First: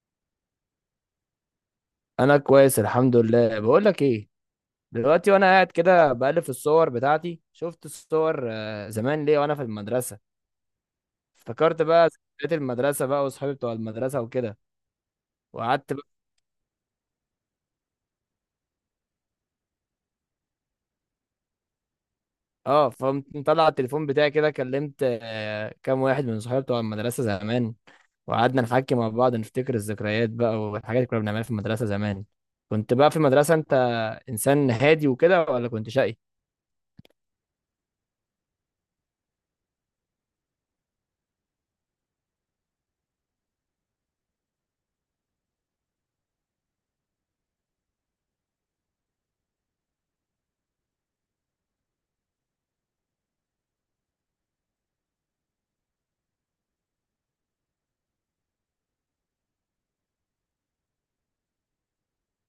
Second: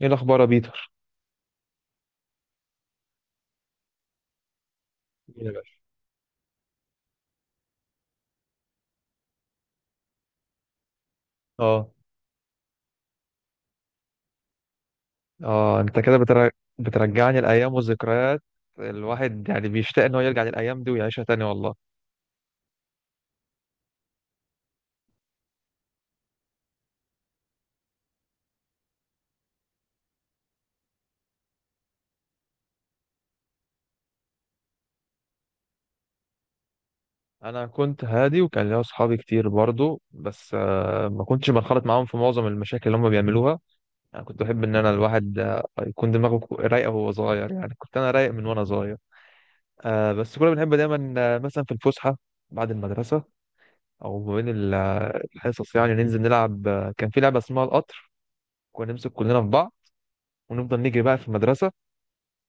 ايه الاخبار يا بيتر؟ انا كويس الحمد لله. بقول لك ايه، دلوقتي مين وانا يا قاعد باشا؟ كده بقلب في الصور بتاعتي، شفت الصور زمان ليه وانا في المدرسه. افتكرت اه. بقى ذكريات المدرسه بقى، واصحابي بتوع المدرسه وكده، اه وقعدت انت بقى. كده بتر... بترجعني الايام والذكريات. الواحد يعني بيشتاق ان هو يرجع للايام دي ويعيشها تاني والله. اه فقمت مطلع التليفون بتاعي كده، كلمت كام واحد من صحابي بتوع المدرسه زمان. وقعدنا نحكي مع بعض، نفتكر الذكريات بقى والحاجات اللي كنا بنعملها في المدرسه زمان. كنت بقى في المدرسه انت، انسان هادي وكده ولا كنت شقي؟ انا كنت هادي وكان ليا اصحابي كتير برضو، بس ما كنتش بنخرط معاهم في معظم المشاكل اللي هم بيعملوها. انا كنت بحب ان انا الواحد يكون دماغه رايقه وهو صغير، يعني كنت انا رايق من وانا صغير. بس كنا بنحب دايما، مثلا في الفسحه بعد المدرسه، او ما بين الحصص، يعني ننزل نلعب، كان في لعبه اسمها القطر. كنا نمسك كلنا في بعض ونفضل نجري بقى في المدرسه.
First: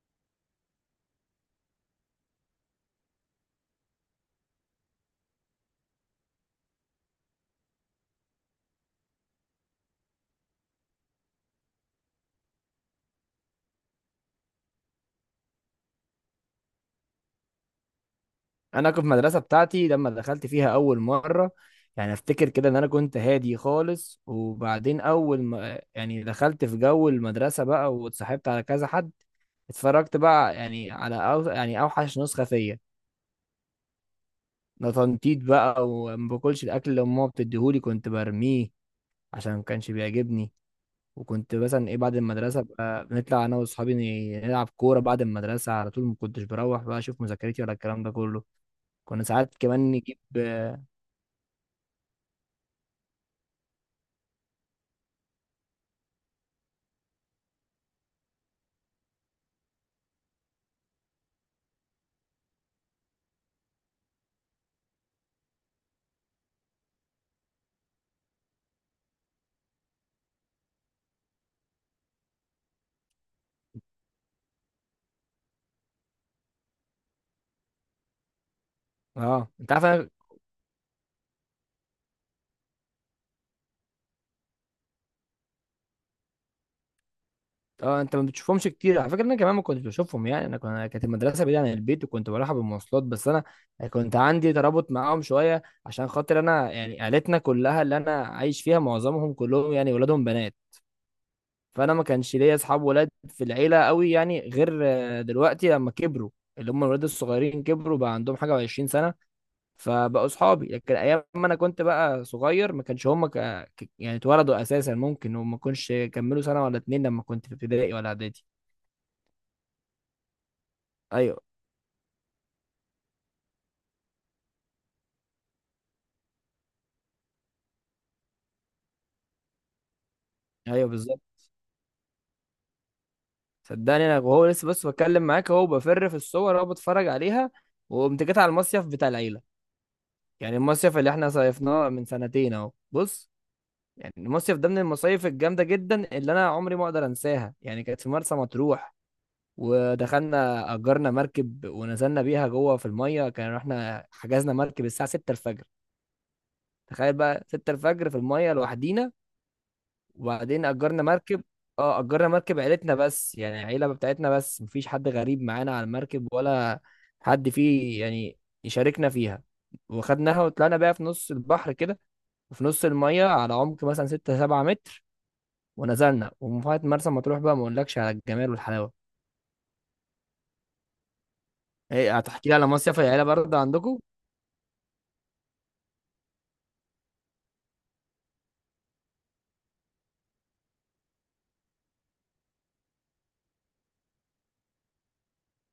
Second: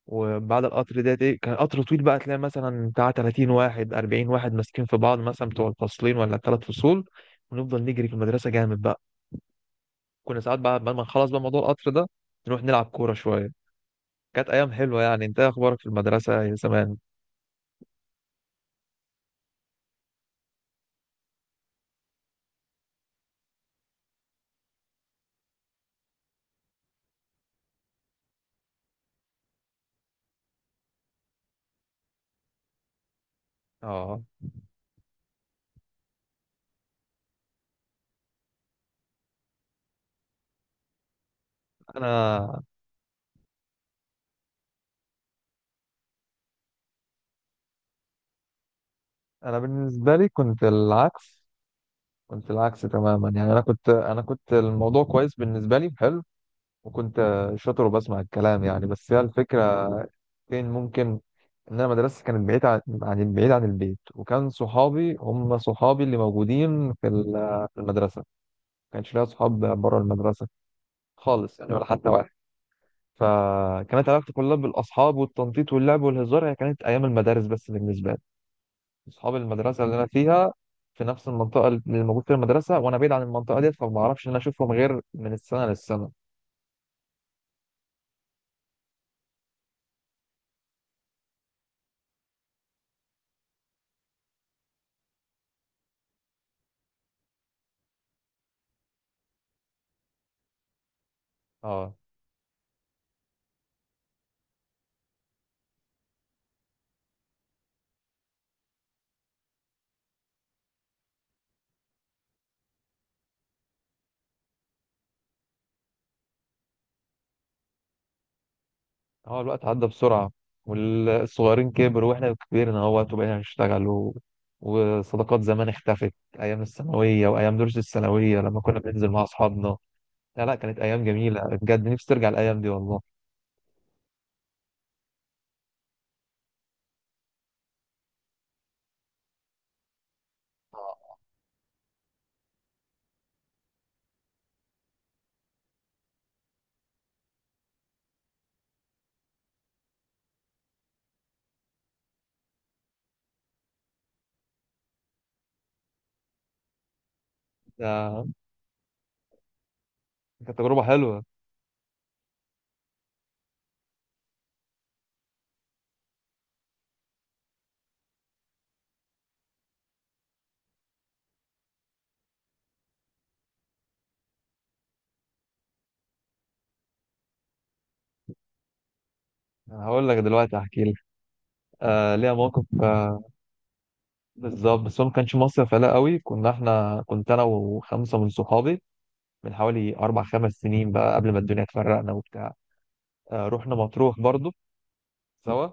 وبعد القطر ده ايه، كان قطر طويل بقى، تلاقي مثلا بتاع 30 واحد 40 واحد ماسكين في بعض، مثلا بتوع الفصلين ولا الثلاث فصول. ونفضل نجري في المدرسه جامد بقى. كنا ساعات بقى بعد ما نخلص بقى موضوع القطر ده نروح نلعب كوره شويه. كانت ايام حلوه يعني. انت إيه اخبارك في المدرسه يا زمان؟ انا كنت في المدرسه بتاعتي لما دخلت فيها اول مره، يعني افتكر كده ان انا كنت هادي خالص. وبعدين اول ما يعني دخلت في جو المدرسه بقى واتصاحبت على كذا حد، اتفرجت بقى يعني على أو يعني اوحش نسخه فيا. اه. ده تنطيط بقى، وما باكلش الاكل اللي امها بتديهولي، كنت برميه عشان ما كانش بيعجبني. وكنت مثلا ايه بعد المدرسه انا بقى بنطلع انا واصحابي نلعب كوره بعد المدرسه على طول، ما كنتش بروح بقى اشوف مذاكرتي ولا الكلام ده كله. كنا ساعات انا كمان بالنسبه نجيب. لي كنت العكس، كنت العكس تماما، يعني انا كنت الموضوع كويس بالنسبه لي، حلو، وكنت شاطر وبسمع الكلام يعني. بس هي الفكره فين ممكن، ان انا مدرستي كانت بعيد عن البيت، وكان صحابي هم صحابي اللي موجودين في في المدرسه. ما كانش ليا صحاب بره المدرسه خالص يعني، ولا حتى واحد. فكانت علاقتي كلها بالاصحاب والتنطيط واللعب والهزار، هي كانت ايام المدارس بس بالنسبه لي، اصحاب اه انت المدرسه عارف اللي انا فيها في نفس المنطقه اللي موجود فيها المدرسه، وانا بعيد عن المنطقه ديت، فما اعرفش ان انا اشوفهم غير من السنه للسنه. اه انت ما بتشوفهمش كتير على فكره، انا كمان ما كنتش بشوفهم. يعني انا كانت المدرسه بعيده عن البيت وكنت بروحها بالمواصلات، بس انا كنت عندي ترابط معاهم شويه عشان خاطر انا، يعني عيلتنا كلها اللي انا عايش فيها معظمهم كلهم يعني ولادهم بنات. فانا اه. ما كانش ليا اصحاب ولاد في العيله قوي، يعني غير دلوقتي لما كبروا، اللي هم الولاد الصغيرين كبروا بقى عندهم حاجه و20 سنه، فبقوا صحابي. لكن ايام ما انا كنت بقى صغير ما كانش هم يعني اتولدوا اساسا، ممكن وما كانش كملوا سنه ولا اتنين لما كنت في ابتدائي ولا اعدادي. هو الوقت عدى بسرعة ايوه، والصغيرين كبروا واحنا كبرنا اهوت وبقينا نشتغل و... وصداقات زمان اختفت. ايام الثانوية وايام دروس الثانوية لما كنا بننزل مع اصحابنا، لا لا كانت ايوه، ايام بالظبط. جميلة بجد، نفسي ترجع الايام دي والله. صدقني، انا وهو لسه، بس بتكلم معاك اهو، بفر في الصور اهو، بتفرج عليها. وقمت جيت على المصيف بتاع العيله، يعني المصيف اللي احنا صيفناه من سنتين اهو. بص، يعني المصيف ده من المصايف الجامده جدا اللي انا عمري ما اقدر انساها، يعني كانت في مرسى مطروح. ودخلنا أجرنا مركب ونزلنا بيها جوه في المية، كان احنا حجزنا مركب الساعة 6 الفجر. تخيل بقى 6 الفجر في ده المية لوحدينا. كانت وبعدين تجربة أجرنا حلوة. مركب، اه أجرنا مركب عيلتنا بس، يعني العيلة بتاعتنا بس، مفيش حد غريب معانا على المركب ولا حد فيه يعني يشاركنا فيها. وخدناها وطلعنا بيها في نص البحر كده، وفي نص المية على عمق مثلا 6 7 متر، ونزلنا ومفاهات مرسى مطروح بقى ما اقولكش على الجمال والحلاوة. أنا هقول لك دلوقتي، هحكي لك. ايه ليها هتحكي لي موقف. على مصيف العيلة برضه عندكم؟ بالظبط. بس هو ما كانش مصيف لا قوي، كنا احنا، كنت انا وخمسه من صحابي، من حوالي اربع خمس سنين بقى، قبل ما الدنيا تفرقنا وبتاع. رحنا مطروح برضو سوا.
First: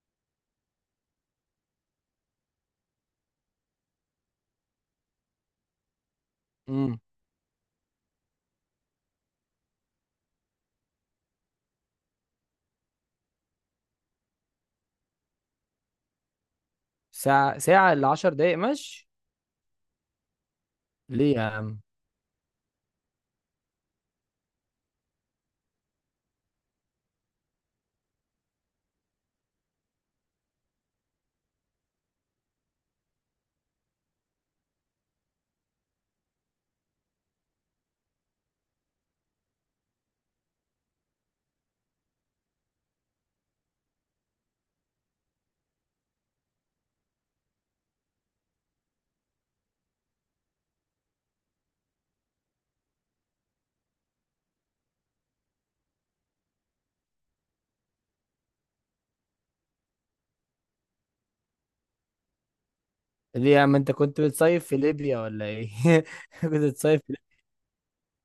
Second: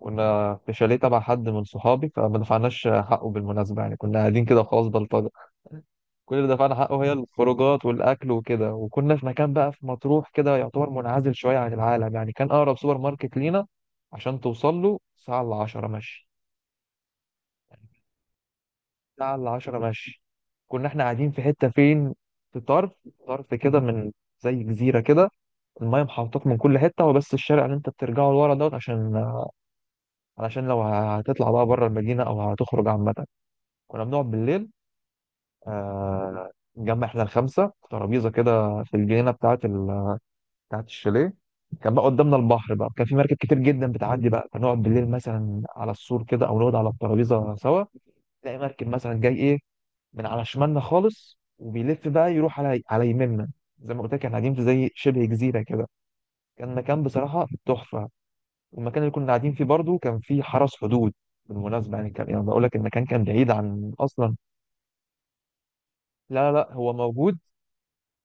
كنا في شاليه تبع حد من صحابي فما دفعناش حقه بالمناسبة، يعني كنا قاعدين كده خلاص بلطجة. كل اللي دفعنا حقه هي الخروجات والأكل وكده. وكنا في مكان بقى في مطروح كده يعتبر منعزل شوية عن العالم، يعني كان أقرب سوبر ماركت لينا عشان توصل له ساعة إلا عشرة مشي. ساعة، ساعة إلا 10 دقايق مشي. ساعة إلا عشرة مشي. كنا إحنا قاعدين ليه في يا حتة عم فين، في طرف، طرف كده، من زي جزيرة كده، المايه محوطاك من كل حتة، وبس الشارع اللي أنت بترجعه لورا دوت، عشان علشان لو هتطلع بقى بره المدينة أو هتخرج عامة. كنا بنقعد بالليل، نجمع احنا الخمسه في ترابيزه كده في الجنينه بتاعه الشاليه. كان بقى قدامنا البحر بقى، كان في مركب كتير جدا بتعدي بقى، فنقعد بالليل مثلا على السور كده او نقعد على الترابيزه سوا. تلاقي مركب مثلا جاي ايه من على شمالنا خالص وبيلف بقى يروح على يميننا. زي ما قلت لك احنا قاعدين في زي شبه جزيره كده. كان مكان بصراحه تحفه. والمكان اللي كنا قاعدين فيه برضو كان فيه حرس حدود بالمناسبه، يعني كان يعني بقول لك المكان كان ليه بعيد يا عم انت عن كنت اصلا. بتصيف في ليبيا ولا ايه؟ لا كنت لا لا، هو بتصيف في ليبيا. موجود.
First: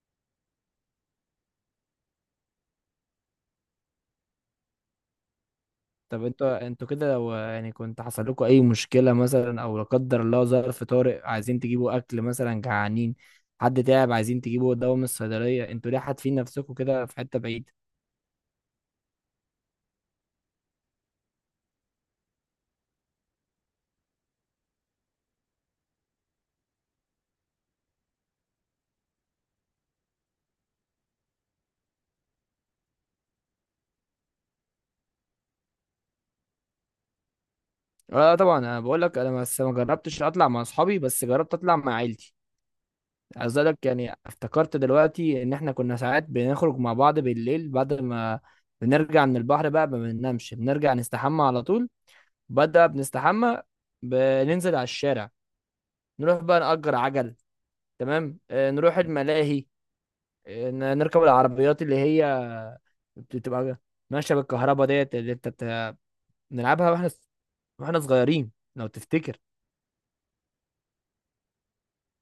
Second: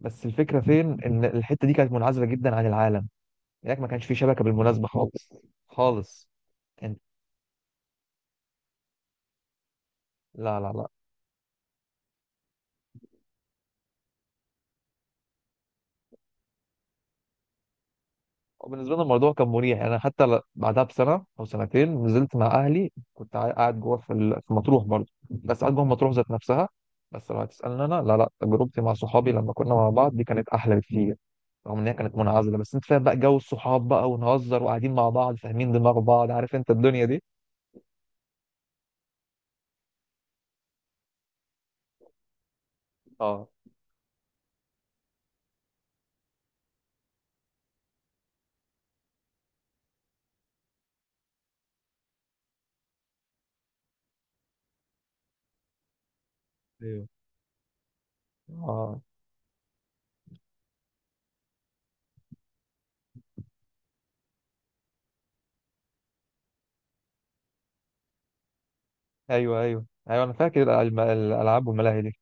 بس الفكرة فين إن الحتة دي كانت منعزلة جدا عن العالم، هناك ما كانش في شبكة بالمناسبة خالص طب خالص. انتوا انت. كده، لو يعني كنت حصل لكم اي مشكلة مثلا او لا قدر الله لا لا ظرف لا. طارئ، عايزين تجيبوا اكل مثلا جعانين، حد تعب عايزين تجيبوا دواء من الصيدلية، انتوا ليه حاتفين نفسكم كده في حتة بعيدة؟ وبالنسبة لنا الموضوع كان مريح، يعني أنا حتى بعدها بسنة أو سنتين نزلت مع أهلي، كنت قاعد جوه في في مطروح برضه، بس قاعد جوه مطروح ذات نفسها. بس لو هتسألني أنا، لا لا، تجربتي مع صحابي لما كنا مع بعض دي كانت أحلى بكتير. رغم إن هي كانت منعزلة، بس أنت فاهم بقى جو الصحاب بقى ونهزر وقاعدين مع بعض فاهمين دماغ بعض، عارف أنت الدنيا دي. اه، طبعا انا بقول لك، انا بس ما جربتش اطلع مع اصحابي، بس جربت اطلع مع عيلتي. اه. عايز اقول لك، يعني افتكرت دلوقتي ان احنا كنا ساعات بنخرج مع بعض بالليل بعد ما بنرجع من البحر بقى، ما بننامش، بنرجع نستحمى على طول. بدأ بنستحمى، بننزل على الشارع، نروح بقى نأجر ايوه. عجل. تمام، نروح اه. الملاهي. نركب العربيات اللي هي بتبقى ماشية بالكهرباء ديت اللي انت بنلعبها واحنا صغيرين لو تفتكر. ايوه ايوه ايوه، انا فاكر الالعاب والملاهي دي.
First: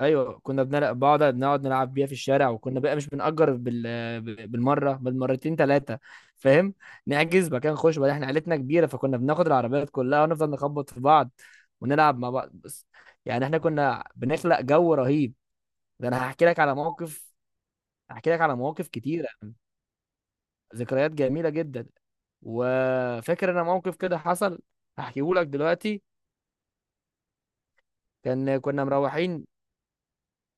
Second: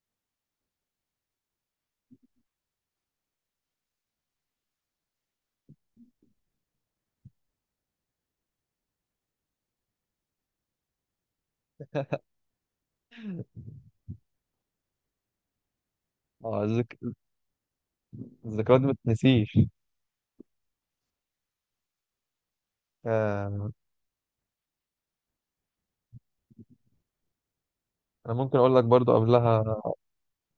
ايوه كنا بنلعب، نقعد نلعب بيها في الشارع، وكنا بقى مش بنأجر بالمره بالمرتين ثلاثه، فاهم؟ نحجز مكان خش بقى، احنا عيلتنا كبيره فكنا بناخد العربيات كلها ونفضل نخبط في بعض ونلعب مع بعض بس. يعني احنا كنا بنخلق جو رهيب. ده انا هحكي لك اه على الذك... موقف، هحكي لك على الذكريات دي مواقف ما كتيره. تنسيش. ذكريات جميله جدا. وفاكر انا آه. موقف كده حصل، هحكيه لك دلوقتي. انا ممكن اقول لك كنا برضو مروحين، قبلها.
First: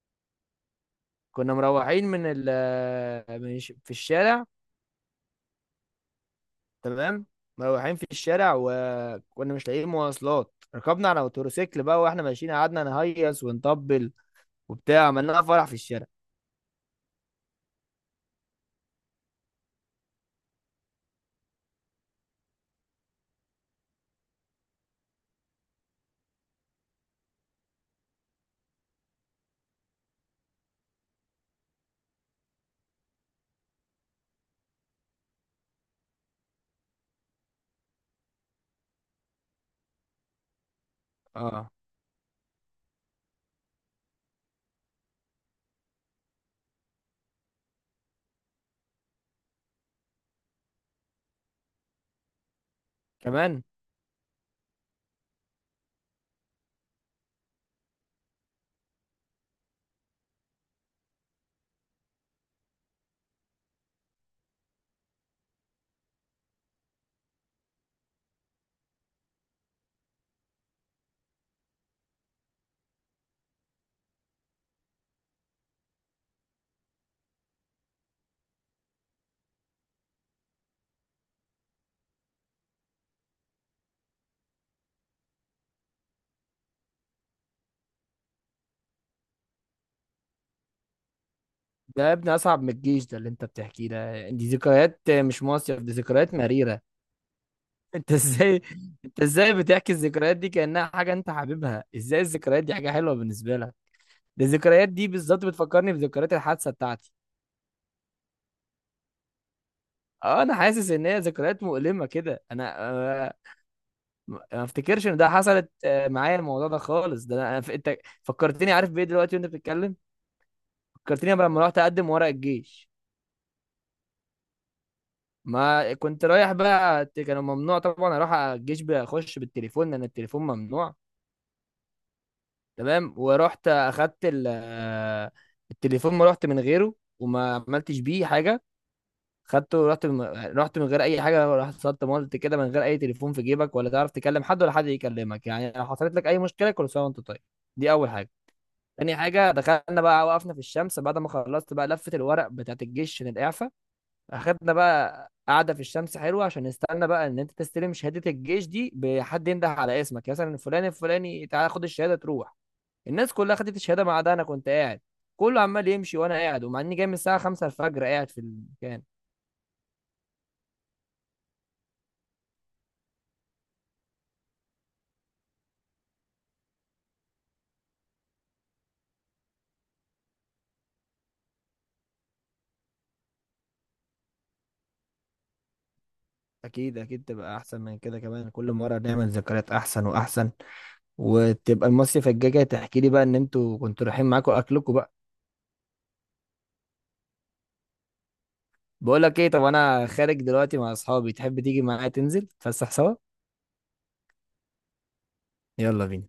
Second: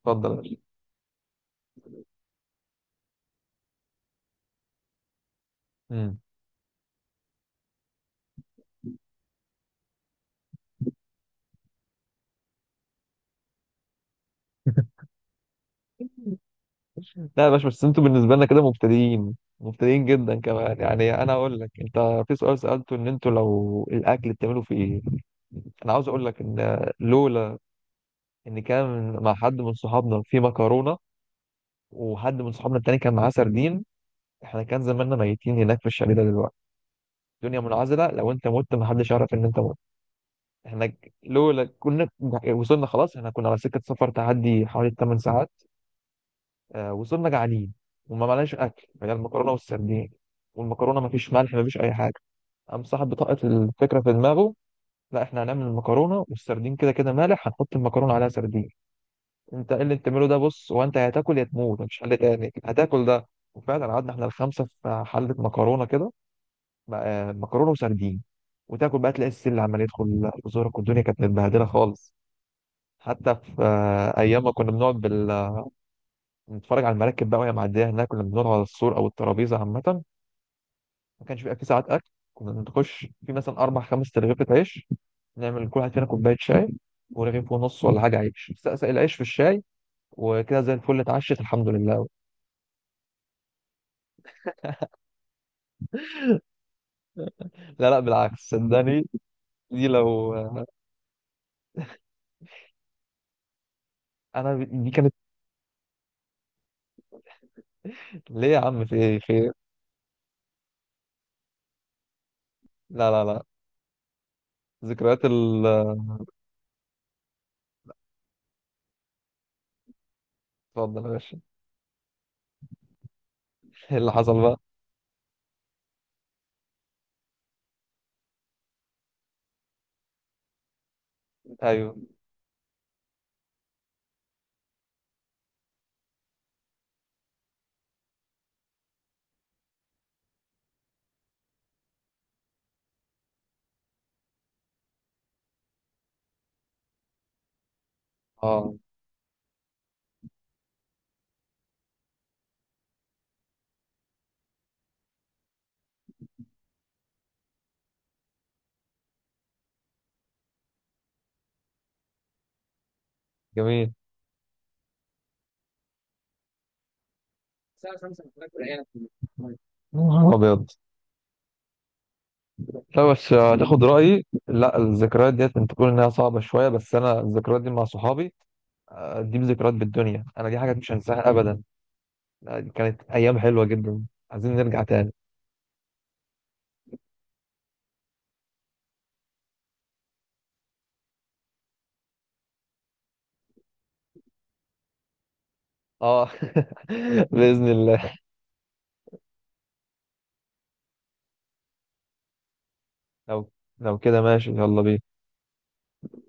اتفضل يا باشا. كنا مروحين من ال من الش- في الشارع. مم. تمام، مروحين في الشارع، وكنا مش لاقيين مواصلات، ركبنا على موتوسيكل بقى واحنا ماشيين، قعدنا نهيص ونطبل وبتاع، عملنا فرح في الشارع. لا يا باشا، بس انتوا بالنسبه لنا كده مبتدئين مبتدئين جدا كمان يعني. انا اقول لك انت، في سؤال سالته، ان انتوا لو الاكل بتعملوا في ايه. انا عاوز اقول لك ان لولا ان كان مع حد من صحابنا في مكرونه، وحد من صحابنا التاني كان معاه سردين، احنا كان زماننا ميتين هناك في الشارع ده دلوقتي. الدنيا منعزله، لو انت مت محدش يعرف ان انت مت. احنا لولا اه، كنا وصلنا خلاص، احنا كنا على سكة سفر تعدي حوالي 8 ساعات. وصلنا جعانين وما معناش اكل، هي المكرونة والسردين، والمكرونة ما فيش ملح ما فيش اي حاجة. قام صاحب بطاقة كمان. الفكرة في دماغه: لا، احنا هنعمل المكرونة والسردين، كده كده مالح، هنحط المكرونة عليها سردين. انت ايه اللي انت بتعمله ده؟ بص، هو انت يا هتاكل يا تموت، مفيش حل تاني، هتاكل ده. وفعلا قعدنا احنا الخمسة في حلة مكرونة كده، مكرونة وسردين. وتاكل بقى تلاقي السل عمال يدخل في زورك، والدنيا كانت متبهدلة خالص. حتى في ايام ما كنا نتفرج على المراكب بقى وهي معديه هناك، كنا بنقعد على السور او الترابيزه عامه. ما كانش بيبقى في ساعات اكل، كنا نخش في مثلا اربع خمس ترغيفة عيش، نعمل كل واحد فينا كوبايه شاي ورغيف ونص ولا حاجه عيش، سقسق العيش في الشاي وكده زي الفل، اتعشت الحمد ده لله. يا ابني اصعب من الجيش، ده اللي انت بتحكيه ده، دي ذكريات مش مصيف، دي ذكريات مريرة. لا لا انت بالعكس ازاي صدقني. انت ازاي دي بتحكي لو، الذكريات دي كأنها حاجة انت حاببها، ازاي الذكريات دي حاجة حلوة بالنسبة لك؟ ده انا الذكريات دي دي كانت. بالظبط بتفكرني بذكريات الحادثة بتاعتي. ليه يا عم؟ في ايه خير؟ اه، انا حاسس ان هي ذكريات مؤلمة كده. انا لا لا لا. ما افتكرش ان ذكريات ده ال حصلت معايا الموضوع ده خالص. ده انا، انت فكرتني، عارف بايه دلوقتي وانت بتتكلم؟ اتفضل يا فكرتني باشا. بقى لما رحت اقدم ورق الجيش. ايه اللي حصل بقى؟ ما كنت رايح بقى كانوا ممنوع طبعا اروح الجيش اخش بالتليفون، لان التليفون ممنوع. ايوه. تمام، ورحت اخدت التليفون، ما رحت من غيره وما عملتش بيه حاجه، خدته. رحت من غير اي حاجه، رحت صدت مولت كده من غير اي تليفون في جيبك، ولا تعرف تكلم حد ولا حد يكلمك. يعني لو حصلت لك اي مشكله، كل سنه وانت طيب. دي اول حاجه. اه. تاني حاجة، دخلنا بقى وقفنا في الشمس بعد ما خلصت بقى لفة الورق بتاعت الجيش عشان الإعفاء. أخدنا بقى قعدة في الشمس حلوة عشان نستنى بقى إن أنت تستلم شهادة الجيش دي، بحد ينده على اسمك مثلا فلان الفلاني تعالى خد الشهادة تروح. الناس كلها خدت جميل. الشهادة ما عدا أنا، كنت قاعد، كله عمال يمشي وأنا قاعد، ومع إني جاي من الساعة 5 الفجر قاعد في المكان. ابيض. لا، بس هتاخد رأيي، لا الذكريات ديت انت تقول انها صعبة شوية، بس انا الذكريات دي مع صحابي، دي ذكريات بالدنيا، انا دي حاجات مش هنساها ابدا، دي كانت ايام حلوة جدا، عايزين نرجع تاني. أكيد أكيد تبقى أحسن من كده كمان، كل مرة نعمل ذكريات أحسن وأحسن. وتبقى المصيف الجاي جاي تحكي لي بقى إن أنتوا كنتوا رايحين معاكوا أكلكم. اه. بإذن الله. بقول لك ايه؟ طب انا خارج دلوقتي مع اصحابي، تحب تيجي معايا تنزل تفسح سوا؟ لو لو كده ماشي، يلا بينا. يلا بينا.